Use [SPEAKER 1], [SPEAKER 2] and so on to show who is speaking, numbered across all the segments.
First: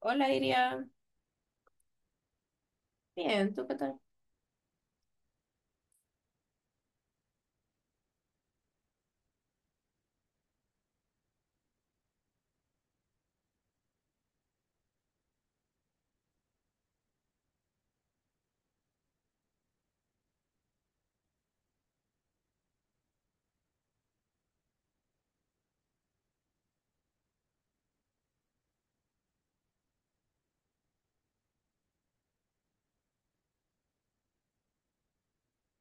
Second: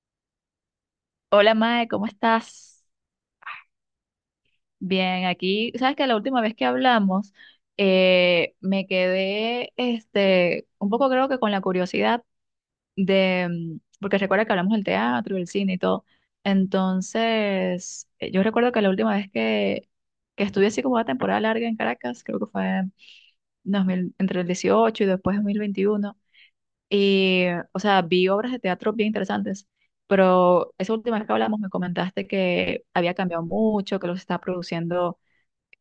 [SPEAKER 1] Hola, Iria.
[SPEAKER 2] Hola Mae, ¿cómo estás?
[SPEAKER 1] Bien, ¿tú qué tal?
[SPEAKER 2] Bien, aquí, sabes que la última vez que hablamos me quedé un poco creo que con la curiosidad de, porque recuerda que hablamos del teatro, del cine y todo. Entonces, yo recuerdo que la última vez que estuve así como una temporada larga en Caracas, creo que fue en 2000 entre el 18 y después 2021. Y, o sea, vi obras de teatro bien interesantes, pero esa última vez que hablamos me comentaste que había cambiado mucho, que los estaba produciendo,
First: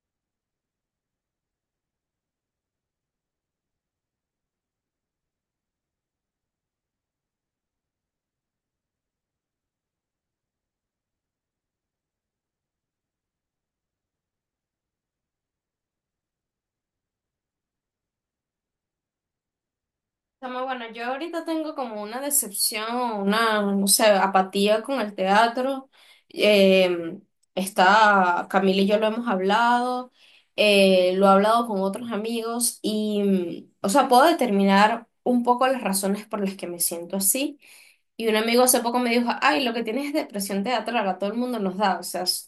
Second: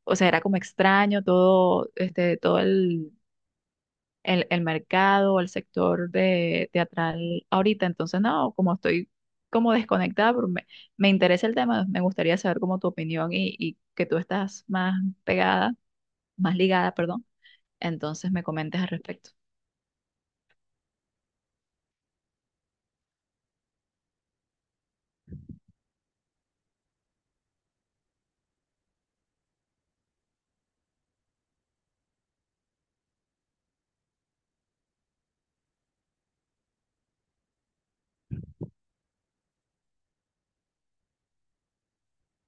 [SPEAKER 2] o sea, era como extraño todo, este, todo el mercado, el sector de teatral ahorita. Entonces, no, como estoy como desconectada, pero me interesa el tema, me gustaría saber como tu opinión y que tú estás más pegada, más ligada, perdón. Entonces me comentes al respecto.
[SPEAKER 1] Chama, bueno, yo ahorita tengo como una decepción, una, no sé, apatía con el teatro. Eh, Camila y yo lo hemos hablado, lo he hablado con otros amigos y, o sea, puedo determinar un poco las razones por las que me siento así. Y un amigo hace poco me dijo, ay, lo que tienes es depresión teatral, a todo el mundo nos da, o sea,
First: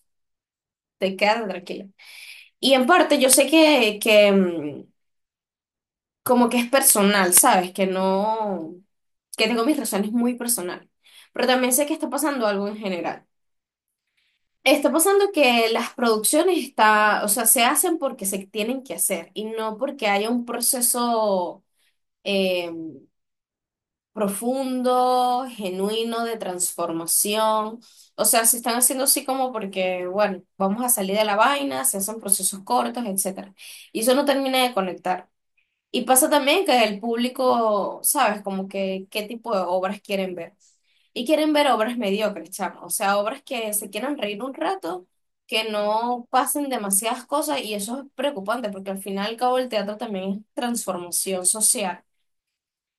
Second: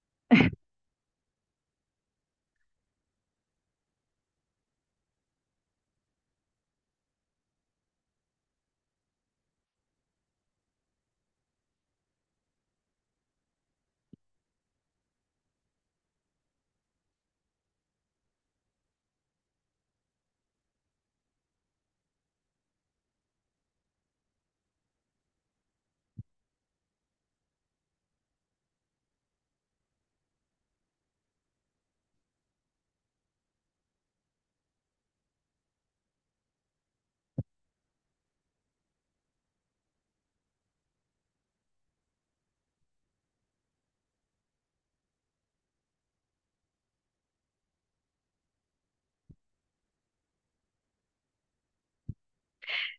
[SPEAKER 1] te quedas tranquila. Y en parte yo sé que como que es personal, ¿sabes? Que no, que tengo mis razones muy personales. Pero también sé que está pasando algo en general. Está pasando que las producciones o sea, se hacen porque se tienen que hacer y no porque haya un proceso eh, profundo, genuino de transformación. O sea, se están haciendo así como porque, bueno, vamos a salir de la vaina, se hacen procesos cortos, etcétera. Y eso no termina de conectar. Y pasa también que el público, ¿sabes? Como que qué tipo de obras quieren ver. Y quieren ver obras mediocres, chamo. O sea, obras que se quieran reír un rato, que no pasen demasiadas cosas. Y eso es preocupante, porque al final y al cabo el teatro también es transformación social.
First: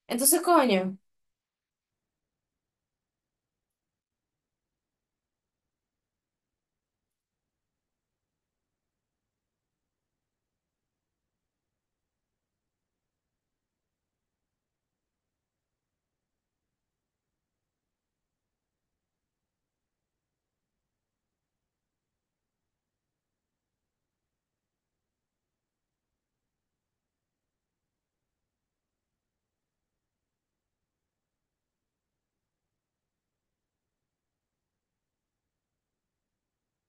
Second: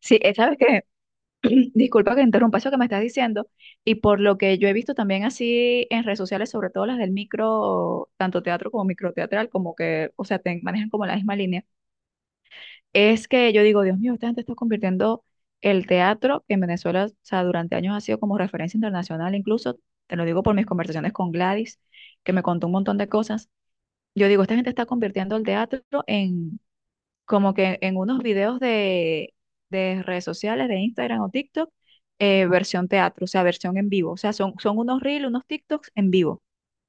[SPEAKER 2] Sí,
[SPEAKER 1] Entonces,
[SPEAKER 2] ¿sabes que
[SPEAKER 1] coño.
[SPEAKER 2] disculpa que interrumpa eso que me estás diciendo, y por lo que yo he visto también así en redes sociales, sobre todo las del micro, tanto teatro como microteatral, como que, o sea, te manejan como la misma línea, es que yo digo, Dios mío, esta gente está convirtiendo el teatro, que en Venezuela, o sea, durante años ha sido como referencia internacional, incluso, te lo digo por mis conversaciones con Gladys, que me contó un montón de cosas, yo digo, esta gente está convirtiendo el teatro como que en unos videos de redes sociales, de Instagram o TikTok, versión teatro, o sea, versión en vivo. O sea, son unos reels, unos TikToks en vivo.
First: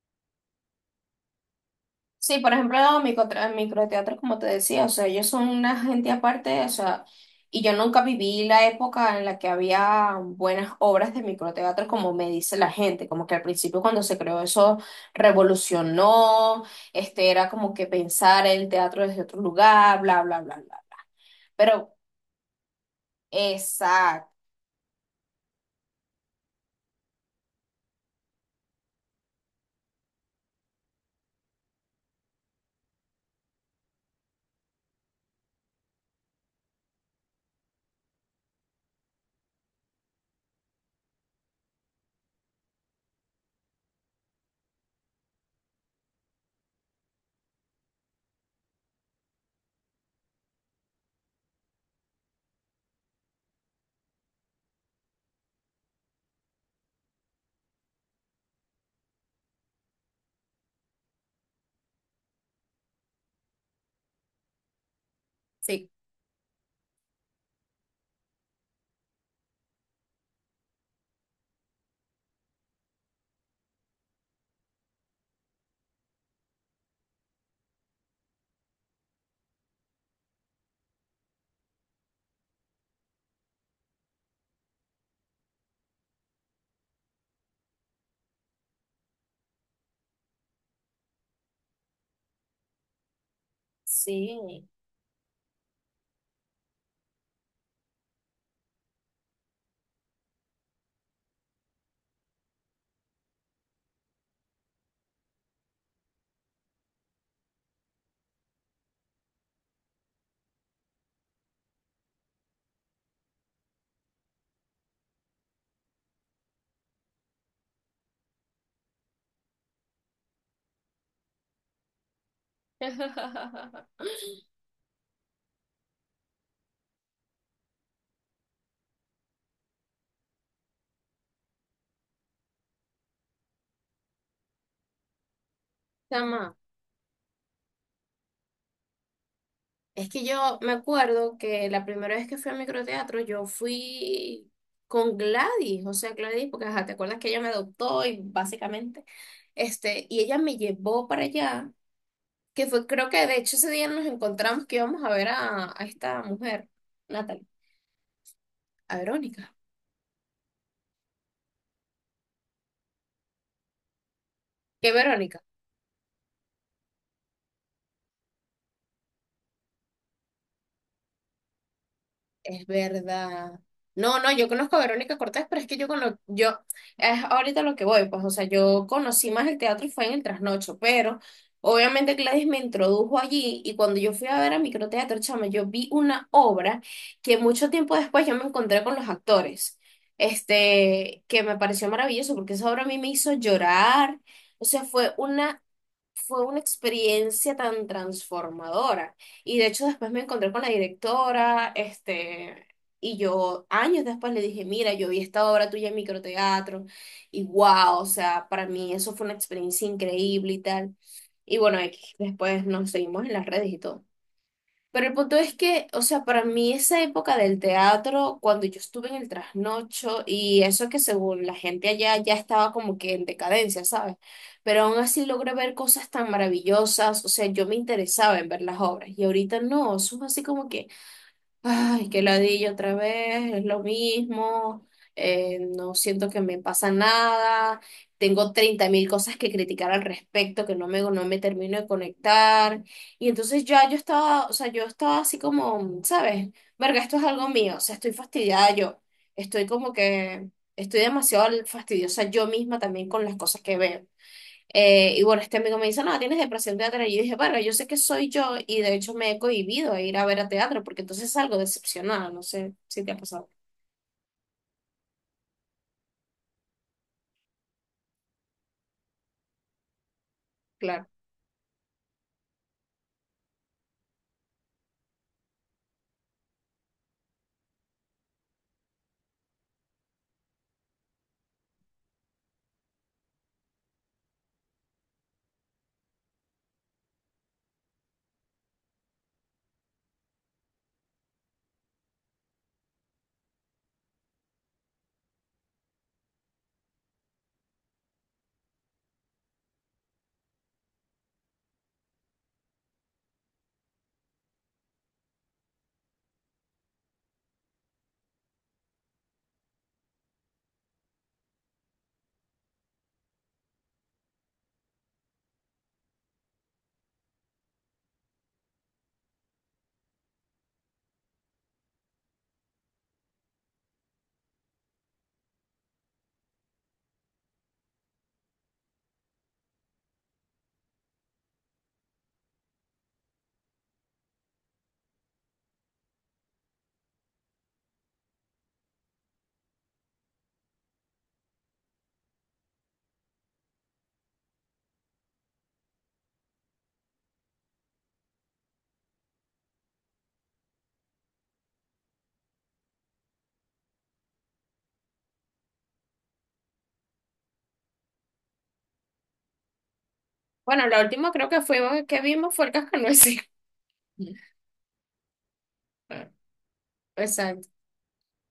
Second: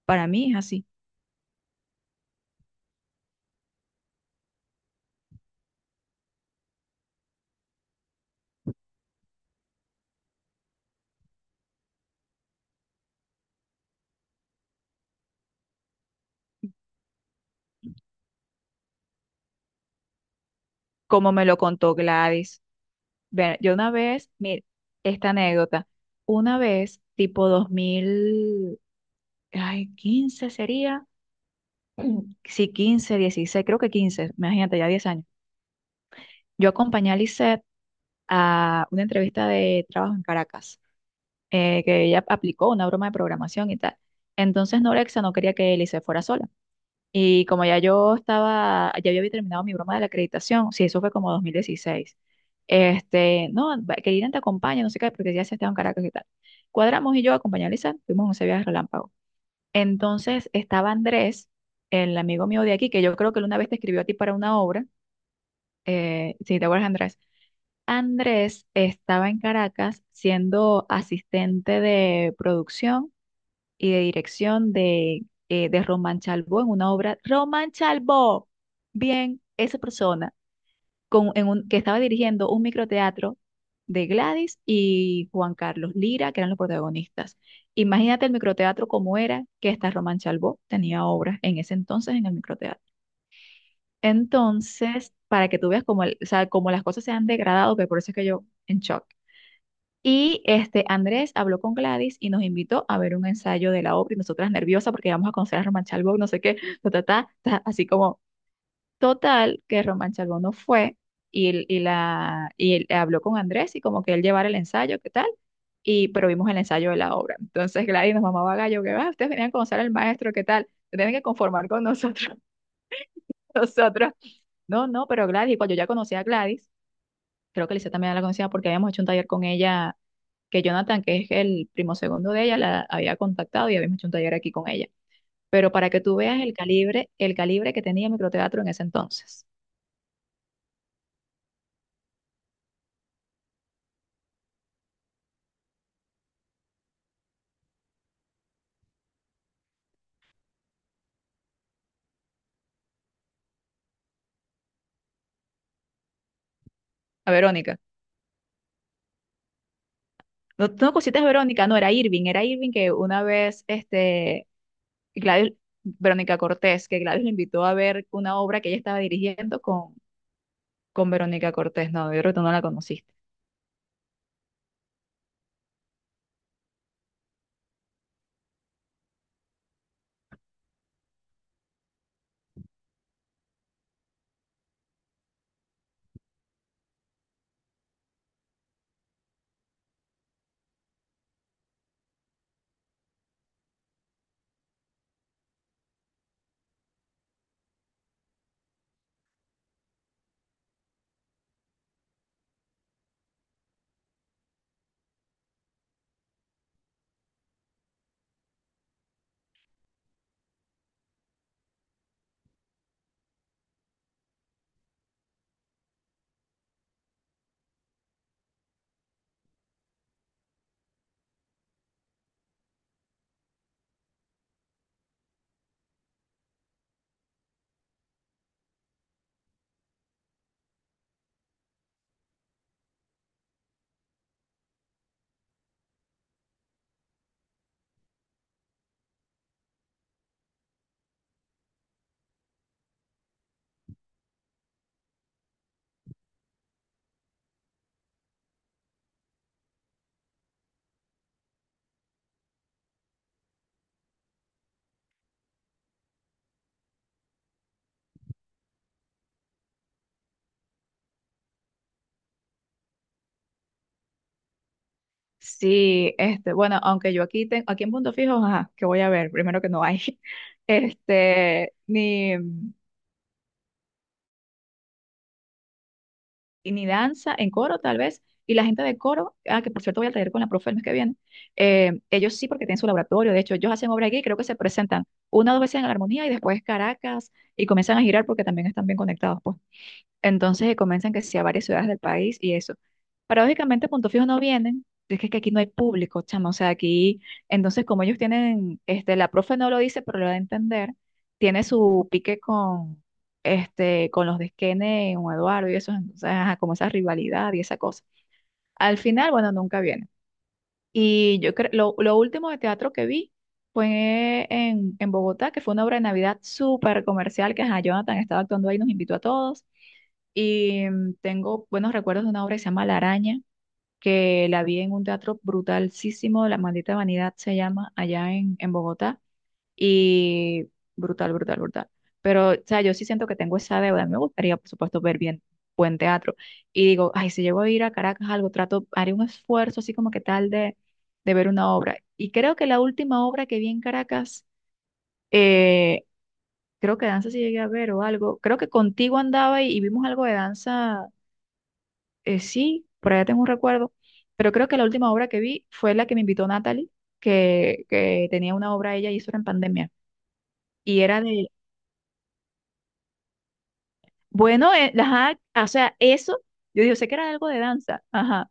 [SPEAKER 2] Para mí es así,
[SPEAKER 1] Sí, por ejemplo, los microteatros, como te decía, o sea, ellos son una gente aparte, o sea, y yo nunca viví la época en la que había buenas obras de microteatro, como me dice la gente, como que al principio cuando se creó eso revolucionó, este era como que pensar el teatro desde otro lugar, bla, bla, bla, bla, bla.
[SPEAKER 2] como me lo
[SPEAKER 1] Pero,
[SPEAKER 2] contó Gladys. Yo una vez,
[SPEAKER 1] exacto.
[SPEAKER 2] mira, esta anécdota, una vez, tipo 2000 15 sería, sí, 15, 16 creo que 15 imagínate, ya 10 años. Yo acompañé a Lisette a una entrevista de trabajo en Caracas. Que ella aplicó una broma de programación y tal. Entonces Norexa no quería que Elise fuera sola. Y como ya yo estaba, ya yo había terminado mi broma de la acreditación, sí, eso fue como 2016. Este, no, que Irene te acompañe, no sé qué, porque ya se estaba en Caracas y tal. Cuadramos y yo acompañé a Lisa, fuimos en ese viaje relámpago. Entonces estaba Andrés, el amigo mío de aquí, que yo creo que él una vez te escribió a ti para una obra,
[SPEAKER 1] Sí,
[SPEAKER 2] si te acuerdas, Andrés. Andrés estaba en Caracas siendo asistente de producción y de dirección de Román Chalbó en una obra. Román Chalbó, bien, esa persona con, en un, que estaba dirigiendo un microteatro de Gladys y Juan Carlos Lira, que eran los protagonistas. Imagínate el microteatro como era, que esta Román Chalbó tenía obras en ese entonces en el microteatro.
[SPEAKER 1] sí.
[SPEAKER 2] Entonces, para que tú veas cómo, o sea, cómo las cosas se han degradado, que por eso es que yo en shock. Y este Andrés habló con Gladys y nos invitó a ver un ensayo de la obra y nosotras nerviosas porque íbamos a conocer a Román Chalbaud, no sé qué, ta, ta, ta, ta, así como total que Román Chalbaud no fue y él habló con Andrés y como que él llevara el ensayo, ¿qué tal? Y pero vimos el ensayo de la obra. Entonces Gladys nos mamaba gallo, que va, ustedes venían a conocer al maestro, ¿qué tal? Se tienen que conformar con nosotros. Nosotros, no, no, pero Gladys, y cuando yo ya conocía a Gladys, creo que Lisa también la conocía porque habíamos hecho un taller con ella que Jonathan, que es el primo segundo de ella, la había contactado y habíamos hecho un taller aquí con ella. Pero para que tú veas
[SPEAKER 1] Chama.
[SPEAKER 2] el calibre que tenía microteatro en ese entonces.
[SPEAKER 1] Es que yo me acuerdo que la primera vez que fui a microteatro, yo fui con Gladys, o sea, Gladys, porque ajá, te acuerdas que ella me adoptó y básicamente, este, y ella me llevó para allá, que fue, creo que de hecho ese día nos encontramos que íbamos a ver a esta mujer,
[SPEAKER 2] A
[SPEAKER 1] Natalie,
[SPEAKER 2] Verónica.
[SPEAKER 1] a Verónica.
[SPEAKER 2] No, no cositas Verónica, no, era Irving que una vez,
[SPEAKER 1] ¿Qué Verónica?
[SPEAKER 2] Gladys, Verónica Cortés, que Gladys le invitó a ver una obra que ella estaba dirigiendo con Verónica Cortés. No, yo creo que tú no la
[SPEAKER 1] Es
[SPEAKER 2] conociste.
[SPEAKER 1] verdad. No, no, yo conozco a Verónica Cortés, pero es que yo conozco, yo, es ahorita lo que voy, pues, o sea, yo conocí más el teatro fue en el trasnocho, pero obviamente Gladys me introdujo allí y cuando yo fui a ver a microteatro, chama, yo vi una obra que mucho tiempo después yo me encontré con los actores, este, que me pareció maravilloso porque esa obra a mí me hizo llorar, o sea, fue una experiencia tan transformadora. Y de hecho después me encontré con la directora, este, y yo años después le dije, mira, yo vi esta obra tuya en microteatro, y wow, o sea, para mí eso fue una experiencia increíble y tal. Y bueno, X, después nos seguimos en las redes y todo. Pero el punto es que, o sea, para mí esa época del teatro, cuando yo estuve en el trasnocho y eso que según la gente allá ya estaba como que en decadencia, ¿sabes? Pero aún así logré ver cosas tan maravillosas, o sea, yo me interesaba en ver las obras y ahorita no, eso es así como que ay, qué ladilla otra vez, es lo mismo, no siento que me pasa nada, tengo 30 mil cosas que criticar al respecto, que no me termino de conectar, y entonces ya yo estaba, o sea, yo estaba así como, ¿sabes? Verga, esto es algo mío, o sea, estoy fastidiada yo, estoy como que, estoy demasiado fastidiosa yo misma también con las cosas que veo. Y bueno, este amigo me dice, no, tienes depresión teatral. Y yo dije, bueno, yo sé que soy yo y de hecho me he cohibido a ir a ver a teatro porque entonces salgo decepcionada. No sé si te ha pasado.
[SPEAKER 2] Sí, bueno, aunque yo aquí tengo, aquí en Punto Fijo, ajá, que voy a ver, primero que no hay,
[SPEAKER 1] Claro.
[SPEAKER 2] ni, y ni danza, en coro tal vez, y la gente de coro, ah, que por cierto voy al taller con la profe el mes que viene, ellos sí porque tienen su laboratorio, de hecho ellos hacen obra aquí creo que se presentan una o dos veces en la armonía y después Caracas y comienzan a girar porque también están bien conectados, pues. Entonces que comienzan que sea varias ciudades del país y eso. Paradójicamente, Punto Fijo no vienen, es que aquí no hay público, chamo. O sea, aquí, entonces como ellos tienen, la profe no lo dice, pero lo da a entender, tiene su pique con, con los de Skene o Eduardo y eso, entonces, ajá, como esa rivalidad y esa cosa. Al final, bueno, nunca vienen. Y yo creo, lo último de teatro que vi fue en Bogotá, que fue una obra de Navidad súper comercial, que ajá, Jonathan estaba actuando ahí, nos invitó a todos. Y tengo buenos recuerdos de una obra que se llama La Araña, que la vi en un teatro brutalísimo, La Maldita Vanidad se llama, allá en Bogotá. Y brutal, brutal, brutal. Pero, o sea, yo sí siento que tengo esa deuda. A mí me gustaría, por supuesto, ver bien buen teatro. Y digo, ay, si llego a ir a Caracas, algo, trato, haré un esfuerzo así como que tal de ver una obra. Y creo que la última obra que vi en Caracas, eh, creo que danza sí llegué a ver o algo. Creo que contigo andaba y vimos algo de danza sí, por allá tengo un recuerdo, pero creo que la última obra que vi fue la que me invitó Natalie, que tenía una obra ella y eso era en pandemia.
[SPEAKER 1] Bueno, la
[SPEAKER 2] Y era
[SPEAKER 1] última
[SPEAKER 2] de,
[SPEAKER 1] creo que fuimos que vimos fue el Cascanueces.
[SPEAKER 2] bueno, ajá, o sea, eso, yo digo, sé que era algo de
[SPEAKER 1] Exacto.
[SPEAKER 2] danza, ajá,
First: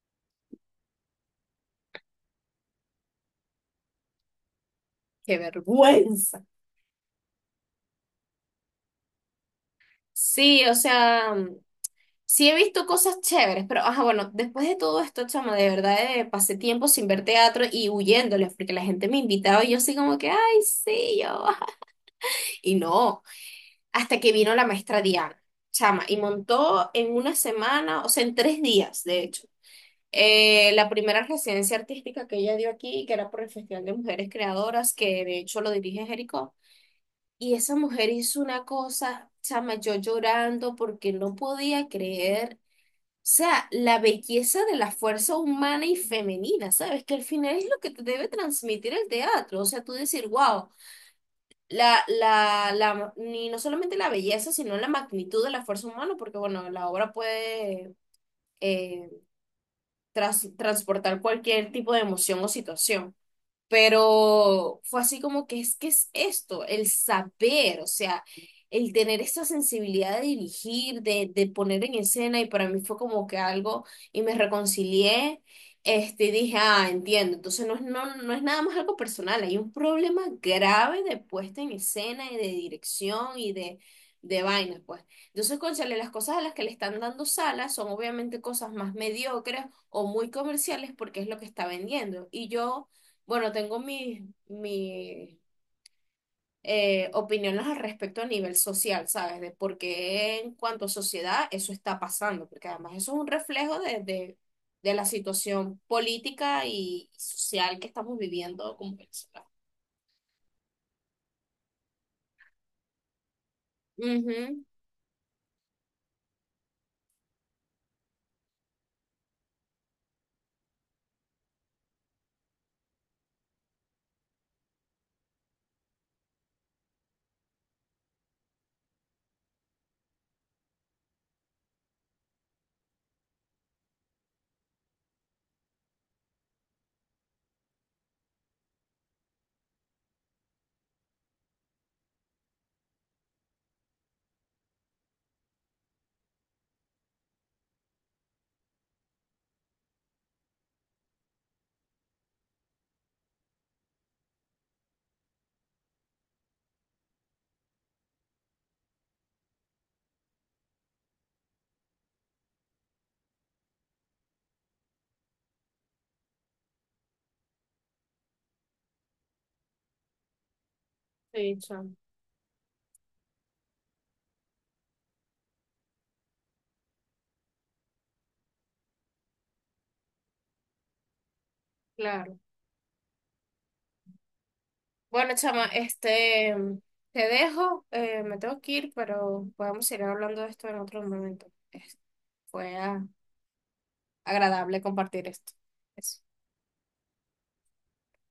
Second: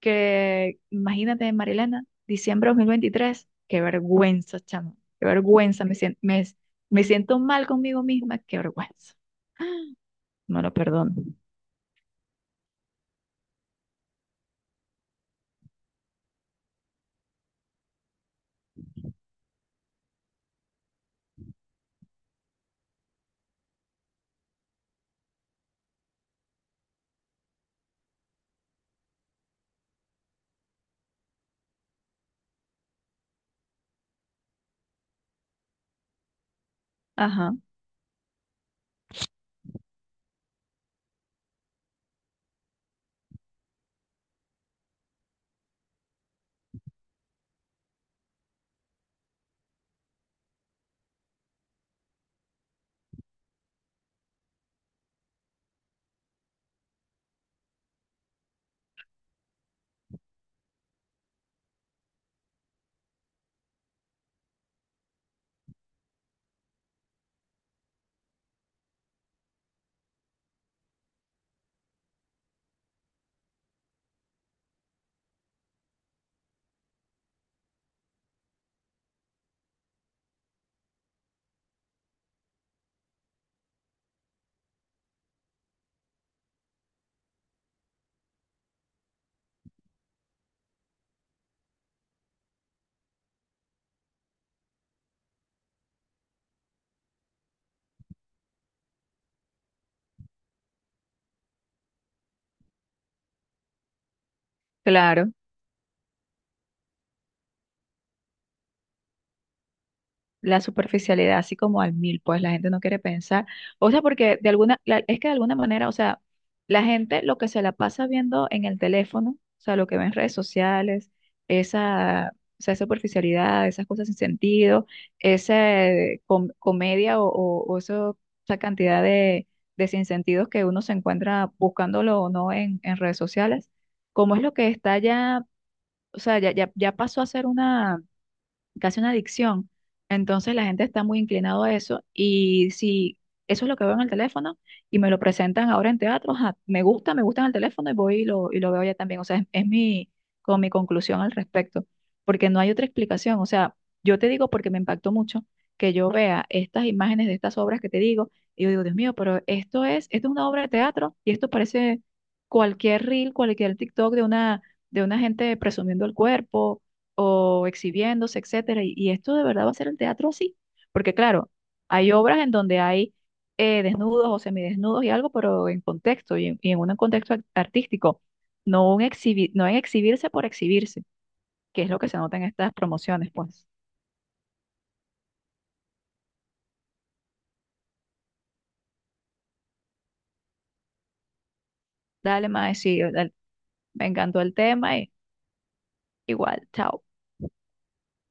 [SPEAKER 2] que imagínate, Marilena, diciembre de 2023, qué vergüenza, chamo, qué
[SPEAKER 1] Qué
[SPEAKER 2] vergüenza,
[SPEAKER 1] vergüenza.
[SPEAKER 2] me siento mal conmigo misma, qué vergüenza. No
[SPEAKER 1] Sí,
[SPEAKER 2] lo
[SPEAKER 1] o
[SPEAKER 2] perdono.
[SPEAKER 1] sea, sí he visto cosas chéveres, pero ajá, bueno, después de todo esto, chama, de verdad pasé tiempo sin ver teatro y huyéndoles porque la gente me invitaba y yo así como que, ay, sí, yo. Y no, hasta que vino la maestra Diana, chama, y montó en una semana, o sea, en 3 días, de hecho, la primera residencia artística que ella dio aquí, que era por el Festival de Mujeres Creadoras, que de hecho lo dirige Jericó.
[SPEAKER 2] Ajá,
[SPEAKER 1] Y esa mujer hizo una cosa, chama, yo llorando porque no podía creer, o sea, la belleza de la fuerza humana y femenina, ¿sabes? Que al final es lo que te debe transmitir el teatro, o sea, tú decir, wow la, la, la, ni no solamente la belleza, sino la magnitud de la fuerza humana, porque bueno, la obra puede eh, transportar cualquier tipo de emoción o situación, pero fue así como que es esto, el saber, o sea, el tener esa sensibilidad de dirigir, de poner en escena, y para mí fue como que algo, y me reconcilié, este, y dije, ah, entiendo, entonces no es nada más algo personal, hay un problema grave de puesta en escena y de dirección y de vaina, pues. Entonces, cónchale, las cosas a las que le están dando salas son obviamente cosas más mediocres o muy comerciales porque es lo que está vendiendo. Y yo, bueno, tengo mi opiniones al respecto a nivel social, ¿sabes? De por qué en cuanto a sociedad eso está pasando, porque además eso es un reflejo de la
[SPEAKER 2] claro.
[SPEAKER 1] situación política y social que estamos viviendo como Venezuela.
[SPEAKER 2] La superficialidad así como al mil, pues la gente no quiere pensar. O sea, porque de
[SPEAKER 1] Ujú,
[SPEAKER 2] alguna, es que de alguna manera, o sea, la gente lo que se la pasa viendo en el teléfono, o sea, lo que ve en redes sociales, esa, o sea, superficialidad, esas cosas sin sentido, esa comedia o esa cantidad de sinsentidos que uno se encuentra buscándolo o no en redes sociales, como es lo que está ya, o sea, ya pasó a ser una casi una adicción. Entonces la gente está muy inclinado a eso y si eso es lo que veo en el teléfono y me lo presentan ahora en teatro, ajá, me gusta en el teléfono y voy y lo veo ya también. O sea, es mi, como mi conclusión al respecto, porque no hay otra explicación. O sea, yo te digo porque me impactó mucho que yo vea estas imágenes de estas obras que te digo y yo digo, Dios mío, pero esto es una obra de teatro y esto parece cualquier reel, cualquier TikTok de una gente presumiendo el cuerpo o exhibiéndose, etcétera. Y esto de verdad va a ser el teatro así, porque claro,
[SPEAKER 1] sí, chama,
[SPEAKER 2] hay obras en donde hay desnudos o semidesnudos y algo, pero en contexto y en un contexto artístico, no, no en exhibirse por exhibirse, que es lo que se nota
[SPEAKER 1] claro.
[SPEAKER 2] en estas promociones, pues.
[SPEAKER 1] Bueno, chama, te dejo, me tengo que ir, pero podemos seguir hablando de esto en otro momento.
[SPEAKER 2] Dale, mae,
[SPEAKER 1] Fue
[SPEAKER 2] sí, dale, me encantó el
[SPEAKER 1] agradable
[SPEAKER 2] tema y
[SPEAKER 1] compartir esto. Eso.
[SPEAKER 2] igual, chao.